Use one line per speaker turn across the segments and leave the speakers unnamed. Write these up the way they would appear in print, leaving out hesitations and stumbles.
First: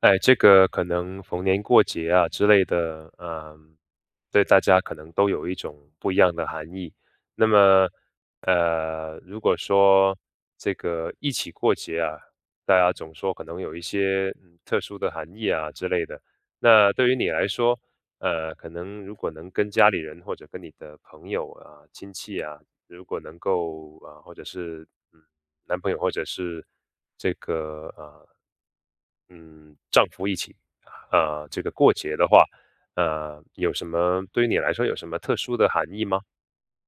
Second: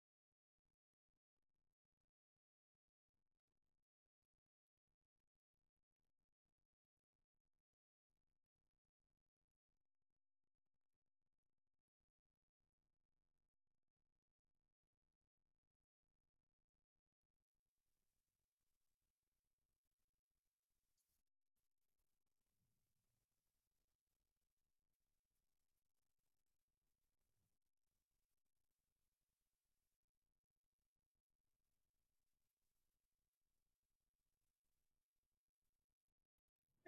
哎，这个可能逢年过节啊之类的，对大家可能都有一种不一样的含义。那么，如果说这个一起过节啊，大家总说可能有一些特殊的含义啊之类的。那对于你来说，可能如果能跟家里人或者跟你的朋友啊、亲戚啊，如果能够啊，或者是嗯男朋友或者是这个嗯丈夫一起啊、这个过节的话，有什么对于你来说有什么特殊的含义吗？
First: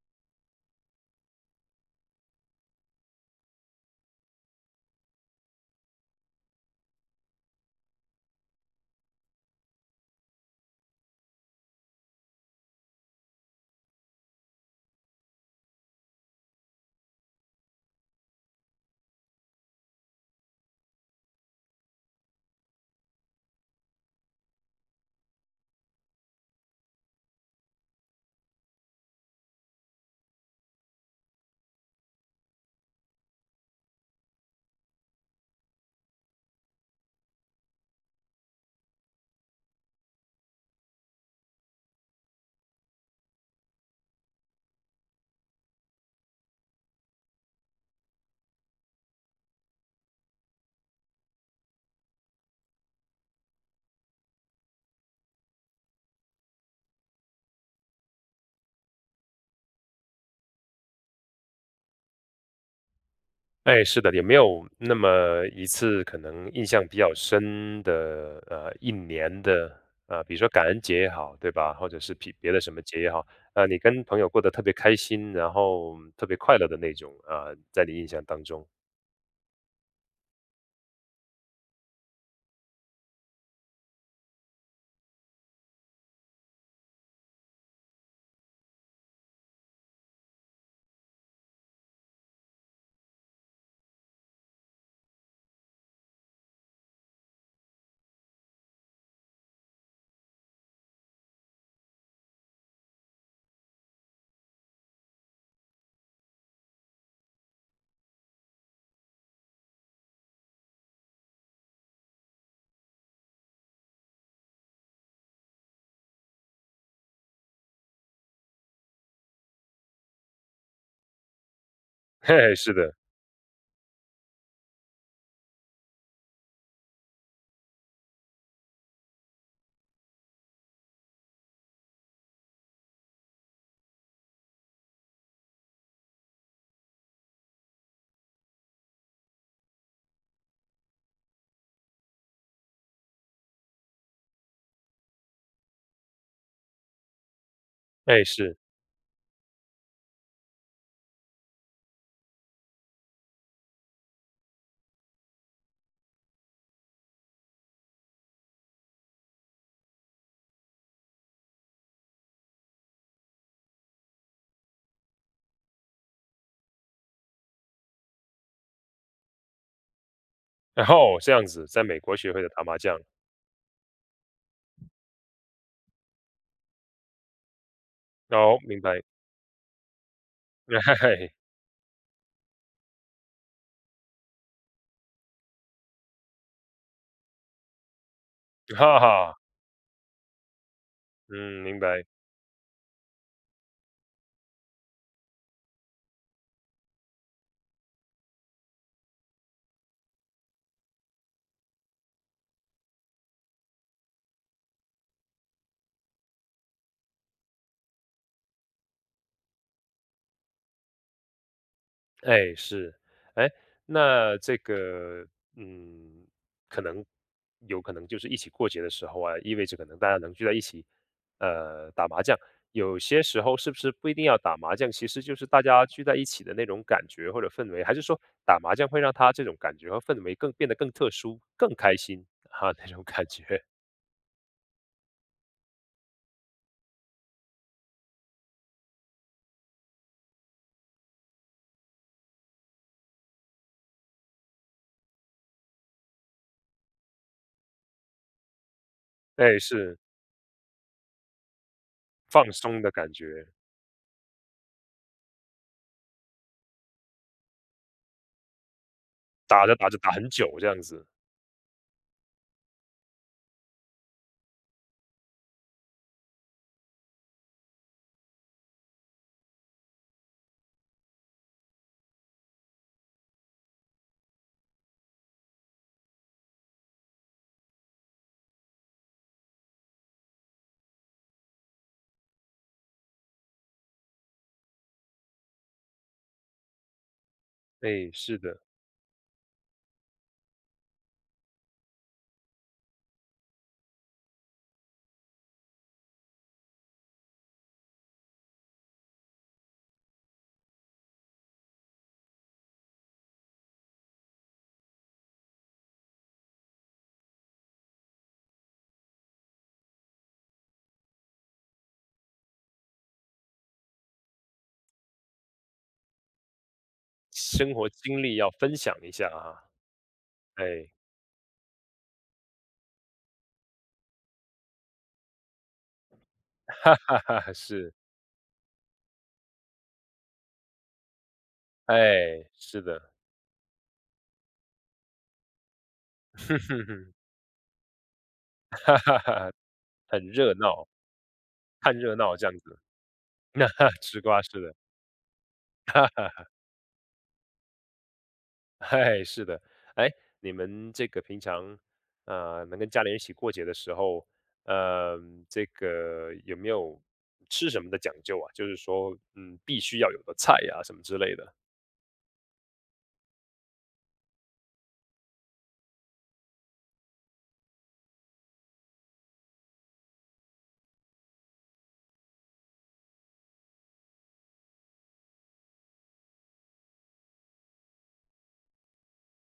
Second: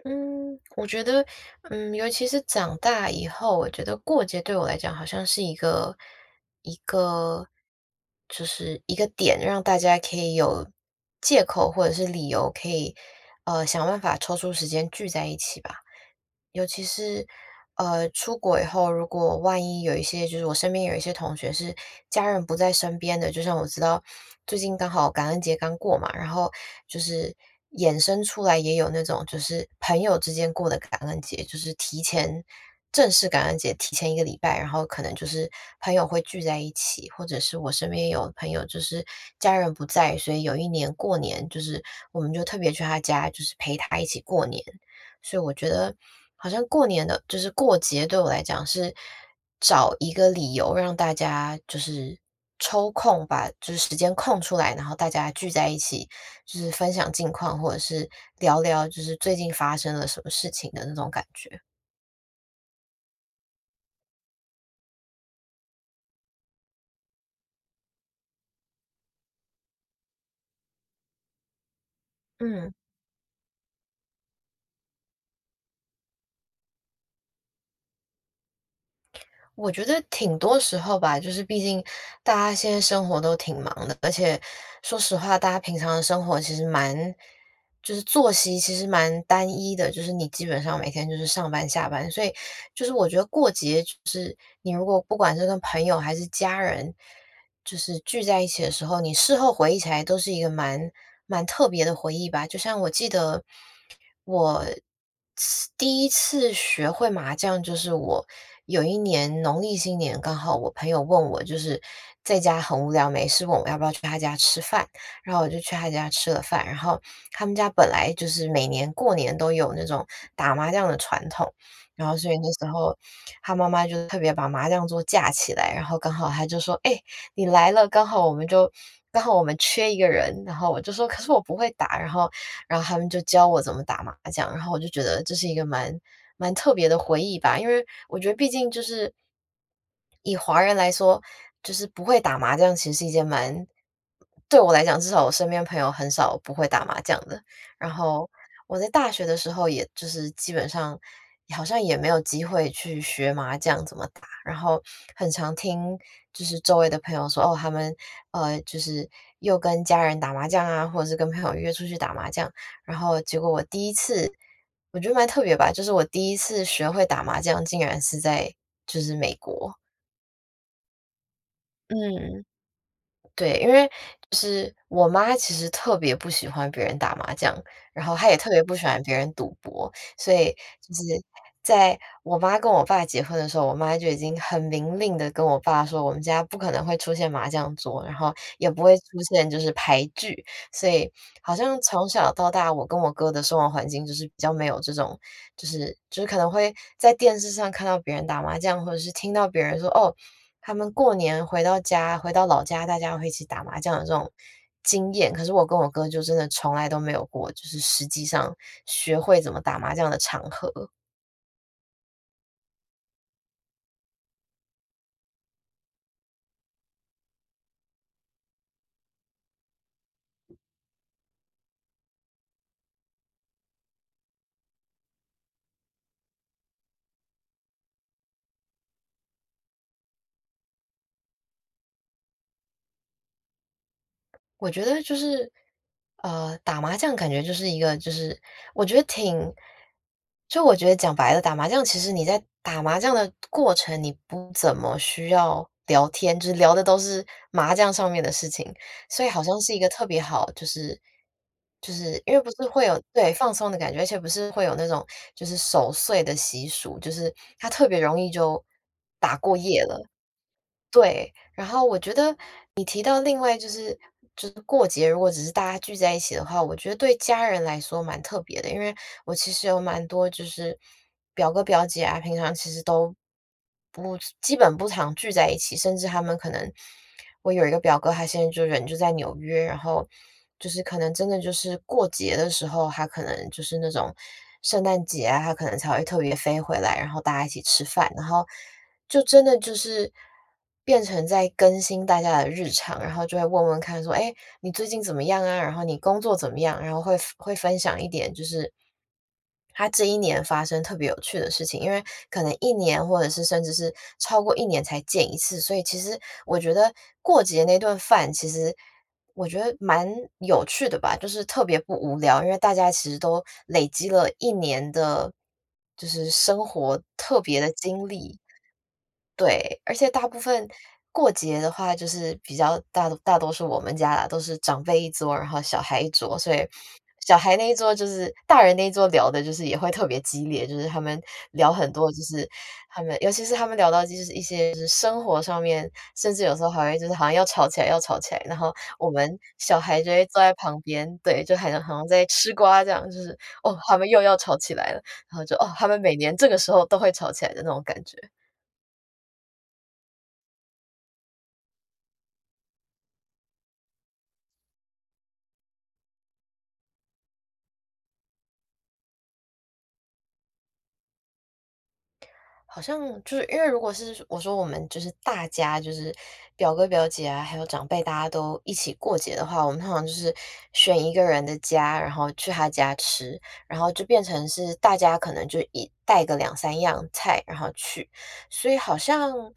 嗯，我觉得，尤其是长大以后，我觉得过节对我来讲好像是一个一个，就是一个点，让大家可以有借口或者是理由，可以想办法抽出时间聚在一起吧。尤其是，出国以后，如果万一有一些就是我身边有一些同学是家人不在身边的，就像我知道最近刚好感恩节刚过嘛，然后就是衍生出来也有那种就是朋友之间过的感恩节，就是提前正式感恩节提前一个礼拜，然后可能就是朋友会聚在一起，或者是我身边有朋友就是家人不在，所以有一年过年就是我们就特别去他家，就是陪他一起过年。所以我觉得好像过年的就是过节对我来讲是找一个理由让大家就是抽空把就是时间空出来，然后大家聚在一起，就是分享近况，或者是聊聊就是最近发生了什么事情的那种感觉。
哎，是的，也没有那么一次可能印象比较深的一年的比如说感恩节也好，对吧？或者是比别的
嗯。
什么节也好，你跟朋友过得特别开心，然后特别快乐的那种啊、在你印象当中，
我觉得挺多时候吧，就是毕竟大家现在生活都挺忙的，而且说实话，大家平常的生活其实就是作息其实蛮单一的，就是你基本上每天就是上班下班，所以就是我觉得过节就是你如果不管是跟朋友还是家人，就是聚在一起的时候，你事后回忆起来都是一个蛮特别的回忆吧。就像我记得我第一次学会麻将，就是我有一年农历新年，刚好我朋友问我，就是在家很无聊没事，问我要不要去他家吃饭，然后我就去他家吃了饭。然后他们家本来就是每年过年都有那种打麻将的传统。然后所
嘿
以那
嘿，
时
是的，
候他妈妈就特别把麻将桌架起来，然后刚好他就说："哎、你来了，刚好我们缺一个人。"然后我就说："可是我不会打。"然后他们就教我怎么打麻将，然后我就觉得这是一个蛮特别的回忆吧，因为我觉得毕竟就是以华人来说，就是不会打麻将其实是一件蛮对我来讲，至少我身边朋友很少不会打麻将的。然
哎
后
是。
我在大学的时候，也就是基本上好像也没有机会去学麻将怎么打。然后很常听就是周围的朋友说，哦，他们就是又跟家人打麻将啊，或者是跟朋友约出去打麻将，然后结果我第一次，我觉得蛮特别吧，就是我第一次学会打麻将，竟然是在就是美国，
然后这样子，在美国学会
嗯。
的打麻将。
对，因为就是我妈其实特别不喜欢别人打麻将，然后她也特
哦，
别不
明
喜欢
白，
别人赌博，所以就是
哎，
在我妈跟我爸结婚的时候，我妈就已经很明令的跟我爸说，我们家不可能会出现麻将桌，然后也不会
哈
出
哈，
现就是牌具，所以好
嗯，明
像
白。
从小到大，我跟我哥的生活环境就是比较没有这种，就是就是可能会在电视上看到别人打麻将，或者是听到别人说哦。他们过年回到家，回到老家，大家会一起打麻将的这种经验，可是我跟我哥就真的从来都没有过，就是实际上学会怎么打麻将的场合。
哎，是，哎，那这个，嗯，可能有可能就是一起过节的时候啊，意味着可能大家能聚在一起，打麻将。有些时候是不是不一定要打麻将，其实就是大家聚在一起的那种感觉或者氛围，还是说打麻将会让他这种感觉和氛围更变得更特殊、更开心啊那种感觉？
我觉得就是，打麻将感觉就是一个，就是我觉得挺，就我觉得讲白了，打麻将其实你在打麻将的过程，你不怎么需要聊天，就是聊的都是麻将上面的事情，所以好
哎，
像是一个
是。
特别好，就是就是因为不
放
是
松
会
的
有
感
对
觉，
放松的感觉，而且不是会有那种就是守岁的习俗，就是它特别容易就打过
打着
夜
打着
了。
打很久这样子。
对，然后我觉得你提到另外就是就是过节，如果只是大家聚在一起的话，我觉得对家人来说蛮特别的，因为我其实有蛮多就是表哥表姐啊，平常其实都不基本不常聚在一起，甚至他们可能我有一个表哥，他现在就人就在纽约，然后就是可能真的就是过节的时候，他可能就是那种圣诞节啊，他可能才会特别飞回来，然后大家一起吃
哎，
饭，然
是
后
的，
就真的就是变成在更新大家的日常，然后就会问问看说："哎，你最近怎么样啊？然后你工作怎么样？"然后会分享一点就是他这一年发生特别有趣的事情，因为可能一年或者是甚至是超过一年才见一次，所以其实我觉得过节那顿饭其实我觉得蛮有趣的吧，就是特别不无聊，因为大家其实都累积了一年的就是生活特别的
生活
经
经历
历。
要分享一下啊，
对，而且大部分
哎，
过节的话，就是比较大多数我们家啦，都是长辈一桌，然后小孩一桌，所以
哈哈
小
哈
孩那一
是，
桌就是大人那一桌聊的，就是也会特别激烈，就是他们聊很多，就
哎，
是
是
他
的，
们尤其是他们聊到就是一些就是生活上面，甚至有时候还会就 是好像要吵起来，然后
哈
我
哈，
们
哈，
小孩就会
很
坐在
热
旁
闹，
边，对，就好
看
像
热
在
闹这
吃
样子，
瓜这样，就是
那
哦，他们又
吃
要
瓜是
吵起
的，
来了，然后就哦，他 们
哈
每年
哈，
这个时候都会吵起来的那种感觉。
哎，是的，哎，你们这个平常，能跟家里人一起过节的时候，嗯，这个有没有吃什么的讲究啊？就是说，嗯，必须要有的菜呀、什么之类的。
好像就是因为如果是我说我们就是大家就是表哥表姐啊，还有长辈，大家都一起过节的话，我们通常就是选一个人的家，然后去他家吃，然后就变成是大家可能就一带个两三样菜，然后去，所以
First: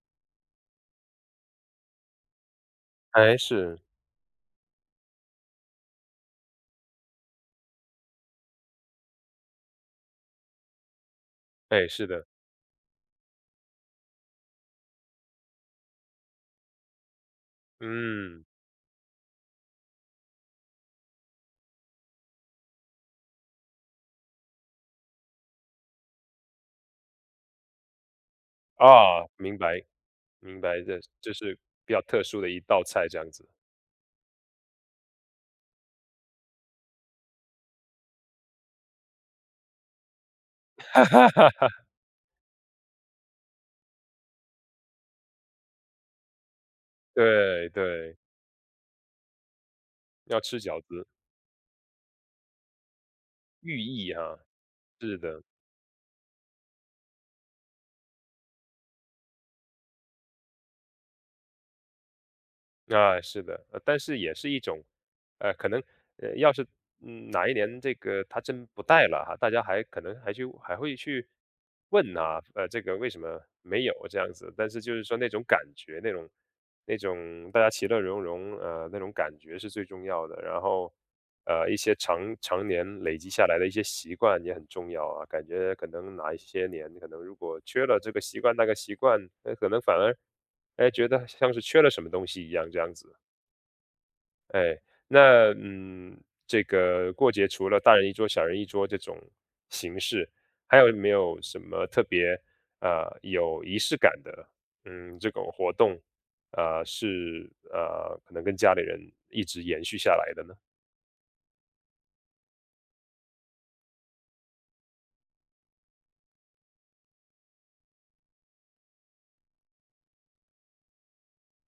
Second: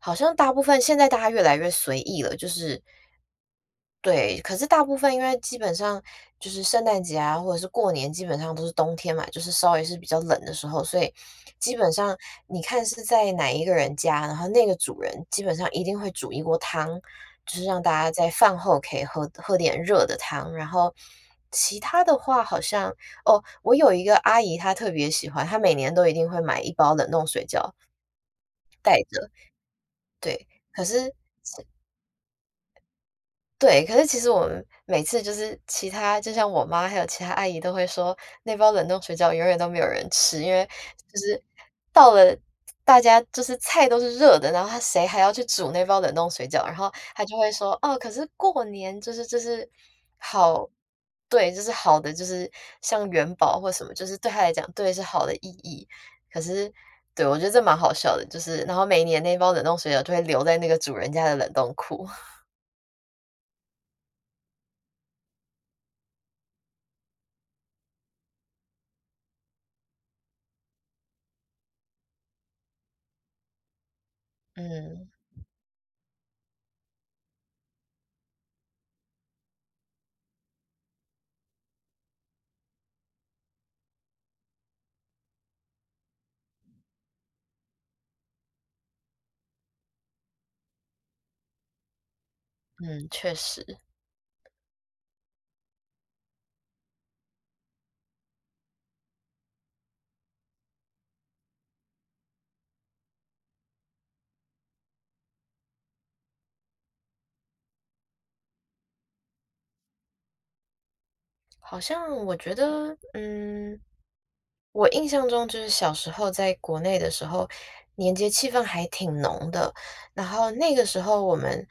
好像大部分现在大家越来越随意了，就是
还是，
对，可是大部分因为基本上就是圣诞节啊，或者是过年，基本上都是冬天嘛，就是稍微是比较冷的时候，所以基
哎，
本
是
上
的，
你看是在哪一个人家，然后那个主人基本上一定会煮一锅汤，就是让大家在
嗯，
饭后可以喝点热的汤。然后其他的话，好像哦，我有一个阿姨，她特别喜欢，她每年都一定会买一包冷冻水饺带
啊，
着，
明白，
对。可
这
是
这是比较特殊的一道菜这样子。
对，可是其实我们每次就是其他就像我妈还有其他阿姨都会说，那包冷冻水饺永远都没有人吃，因为就是 到了大家就是菜都是热的，然后他谁还要去煮那包冷冻水饺？然后她就会
对
说："哦，可
对，
是过年就是
要吃
好
饺子，
对，就是好的，就是像元宝或
寓
什么，就
意
是对她
哈，
来讲，对，是
是
好的
的。
意义。"可是对，我觉得这蛮好笑的，就是然后每年那包冷冻水饺就会留在那个主人家的冷冻库，
啊，是的，但是也是一种，可能，要是哪一年这个他真不带了哈，大家还可能还去还会去问啊，这个为什么没有这样子？但是就是
嗯。
说那种感觉，那种大家其乐融融，那种感觉是最重要的。然后，一些常常年累积下来的一些习惯也很重要啊。感觉可能哪一些年，可能如果缺了这个习惯那个习惯，可能反而。哎，觉得像是缺了什么东西一样这样
嗯，
子。
确实。
哎，那嗯，这个过节除了大人一桌、小人一桌这种形式，还有没有什么特别有仪式感的这种活动，是可能跟家里人一直延续下来的呢？
好像我觉得，嗯，我印象中就是小时候在国内的时候，年节气氛还挺浓的。然后那个时候我们，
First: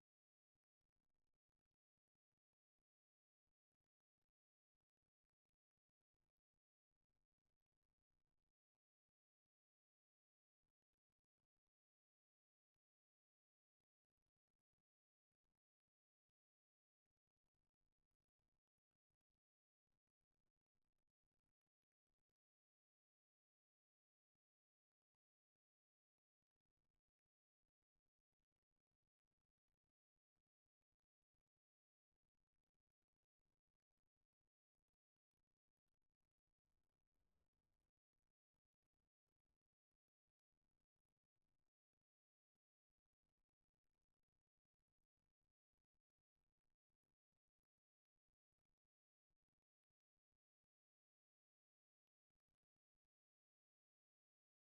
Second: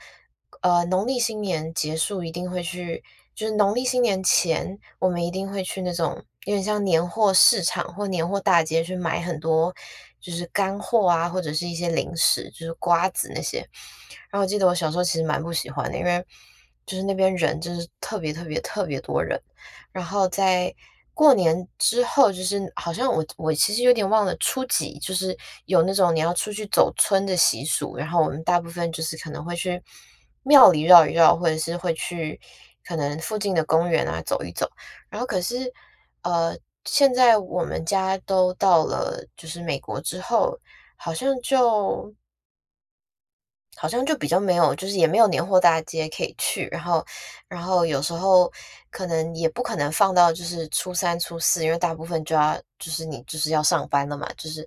农历新年结束一定会去，就是农历新年前，我们一定会去那种有点像年货市场或年货大街去买很多，就是干货啊，或者是一些零食，就是瓜子那些。然后我记得我小时候其实蛮不喜欢的，因为就是那边人就是特别特别特别多人。然后在过年之后，就是好像我其实有点忘了初几，就是有那种你要出去走村的习俗，然后我们大部分就是可能会去庙里绕一绕，或者是会去可能附近的公园啊走一走。然后可是呃，现在我们家都到了就是美国之后，好像就好像就比较没有，就是也没有年货大街可以去，然后有时候可能也不可能放到就是初三、初四，因为大部分就要就是你就是要上班了嘛，就是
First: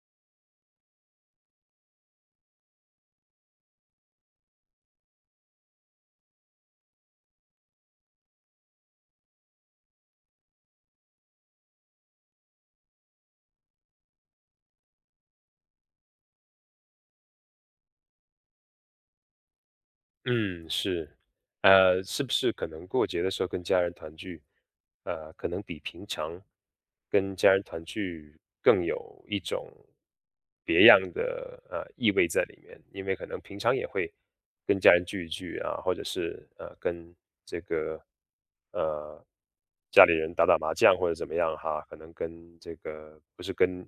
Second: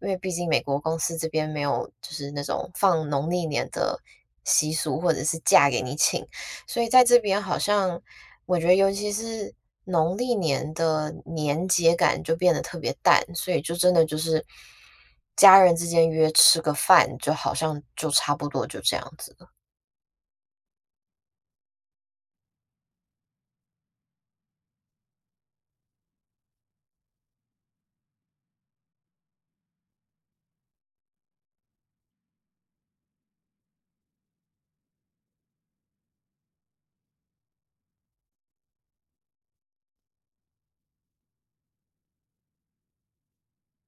因为毕竟美国公司这边没有就是那种放农历年的习俗，或者是假给你请，所以在这边好像我觉得尤其是农历年的年节感就变得特别淡，所以就真的就是家人之间约吃个饭，就好像就差不多就这样子了。
嗯，是，是不是可能过节的时候跟家人团聚，可能比平常跟家人团聚更有一种别样的意味在里面，因为可能平常也会跟家人聚一聚啊，或者是跟这个呃家里人打打麻将或者怎么样哈，可能跟这个不是跟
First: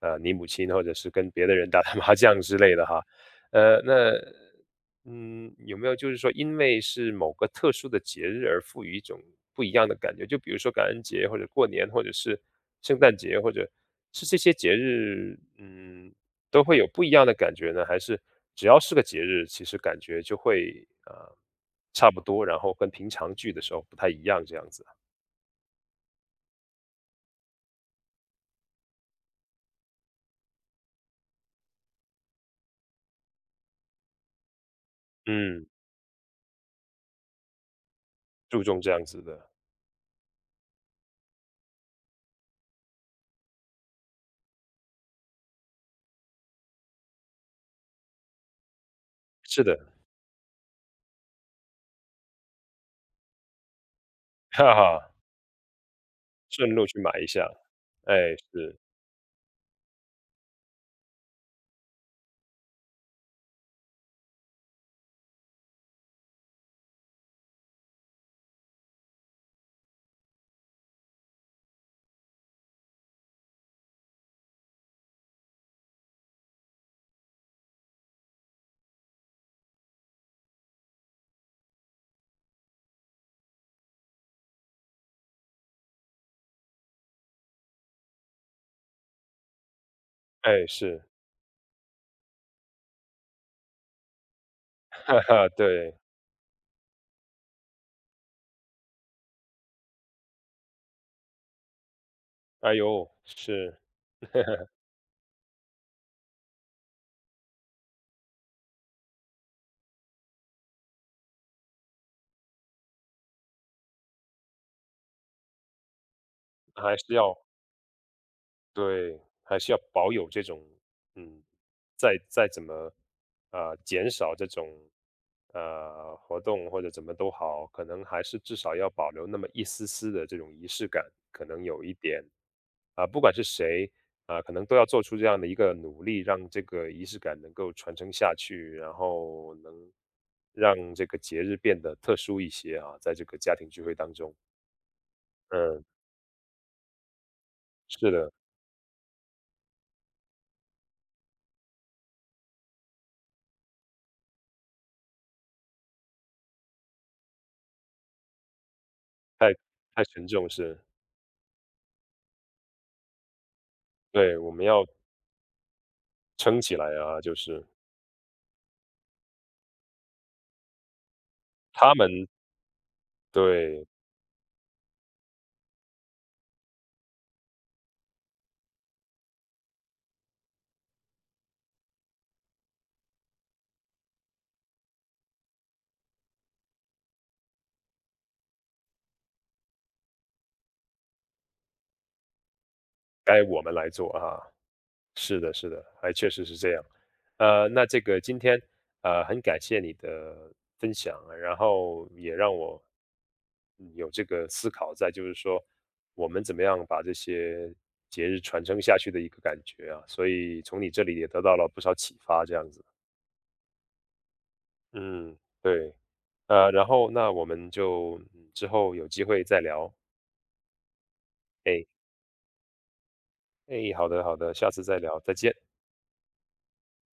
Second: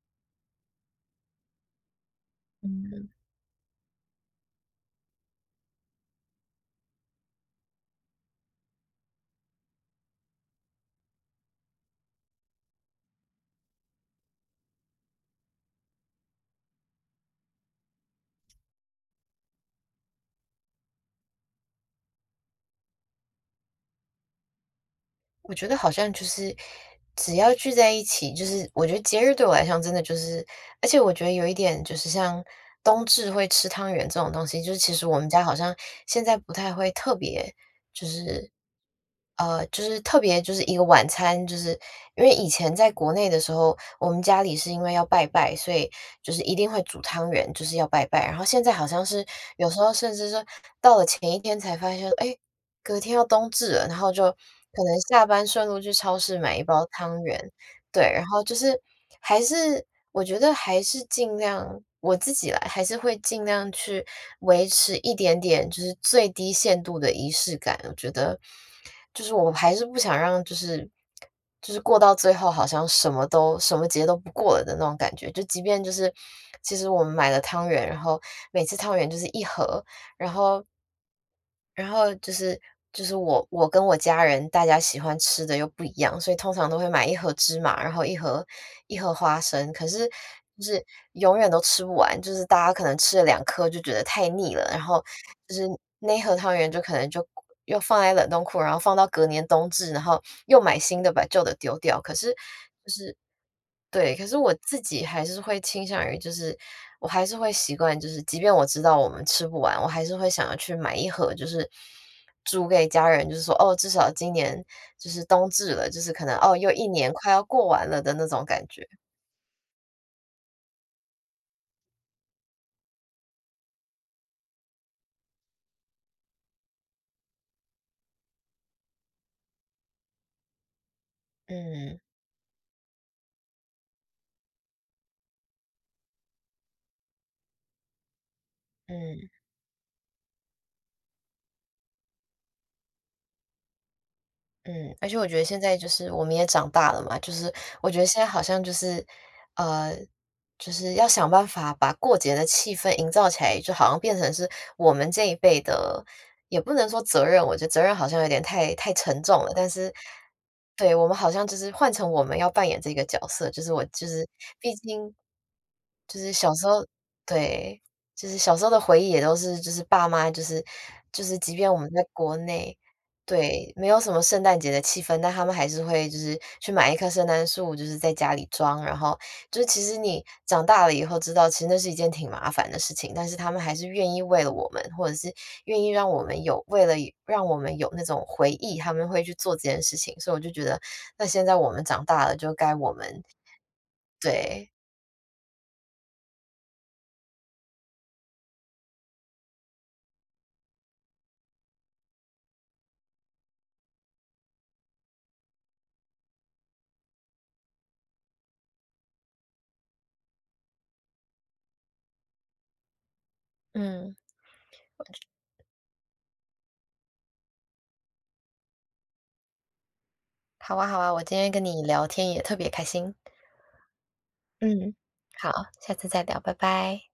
你母亲或者是跟别的人打打麻将之类的哈，
嗯。
那嗯，有没有就是说因为是某个特殊的节日而赋予一种不一样的感觉？就比如说感恩节或者过年，或者是圣诞节，或者是这些节日，嗯，都会有不一样的感觉呢？还是只要是个节日，其实感觉就会啊差不多，然后跟平常聚的时候不太一样这样子？
我觉得好像就是只要聚在一起，就是我觉得节日对我来讲真的就是，而且我觉得有一点就是像冬至会吃汤圆这种东西，就是其实我们家好
嗯，
像现在不太会特别就是
注重这样子的，
就是特别就是一个晚餐，就是因为以前在国内的时候，我们家里是因为要拜拜，所以就是一定会煮汤圆，就是要拜拜。然后现在好像是
是
有
的，
时候甚至说到了前一天才发现，哎，隔天要冬至了，然后就
哈
可能
哈，
下班顺路去超市买一
顺
包
路去买
汤
一
圆，
下，
对，然
哎，
后就
是，
是还是我觉得还是尽量我自己来，还是会尽量去维持一点点，就是最低限度的仪式感。我觉得就是我还是不想让就是过到最后，好像什么都什么节都不过了的那种感觉。就即便就是其实我们买了汤圆，然后每次汤圆就是一盒，然后然后就是我跟我家人大家喜欢吃的又不一样，所以通常都会买一盒芝麻，然后一盒花生。可是就
哎，
是
是，
永远都吃不完，就是大家可能吃了两颗就觉得太腻了，然后
哈哈，
就是
对。
那一盒汤圆就可能就又放在冷冻库，然后放到隔年冬至，然后又买新的把旧的丢掉。可是
哎呦，是，
对，可是我 自己还是会倾向于，就是我还是会习惯，就是即便我知道我们吃不完，我还是会想要去买一盒，就是煮给家人，就是说哦，至少今年就是冬至了，就是可能哦，又一
还
年
是
快
要
要过完了的那种感觉。
对，还是要保有这种，嗯，再怎么，减少这种，活动或者怎么都好，可能还是至少要保留那么一丝丝的这种仪式感，可能有一
嗯
点，啊、不管是谁，啊、可能都要做出这样的一个努力，让这个仪式感能够传承下去，然
嗯。
后能让这个节日变得特殊一些啊，在这个家庭聚会当中，
嗯，而且我觉得现在
嗯。
就是我们也长大了嘛，就是我觉得
是
现在
的，
好像就是，呃，就是要想办法把过节的气氛营造起来，就好像变成是我们这一辈的，也不能说责任，我觉得责任好像有点太沉重了。
太
但是，
太沉重是，
对我们好像就是换成我们要扮演这个角色，就是我就是，
对，我们
毕
要
竟就是小
撑
时
起
候
来啊，就是
对，就是小时候的回忆也都是就是爸妈就是即便我们
他
在
们
国内，对，
对，
没有什么圣诞节的气氛，但他们还是会就是去买一棵圣诞树，就是在家里装，然后就是其实你长大了以后知道，其实那是一件挺麻烦的事情，但是他们还是愿意为了我们，或者是愿意让我们有为了让我们有那种回忆，他们会去做这件事情，所以我就觉得，那现在我们长大了，就该我们
该我们来做啊，
对，
是的，是的，还确实是这样。那这个今天很感谢你的分享，然后也让我有这个思考在，就是说我们怎么样把这些节日传承下去的一个感觉啊，所以从你这里也得到了不少启发，这样子，
嗯。
嗯，对。然后那我们就，嗯，之后有机会再聊。
好啊，好啊，我今天跟你
哎，
聊天也特别开心。
哎，好的好的，下次
嗯。
再聊，再
好，
见。
下次再聊，拜拜。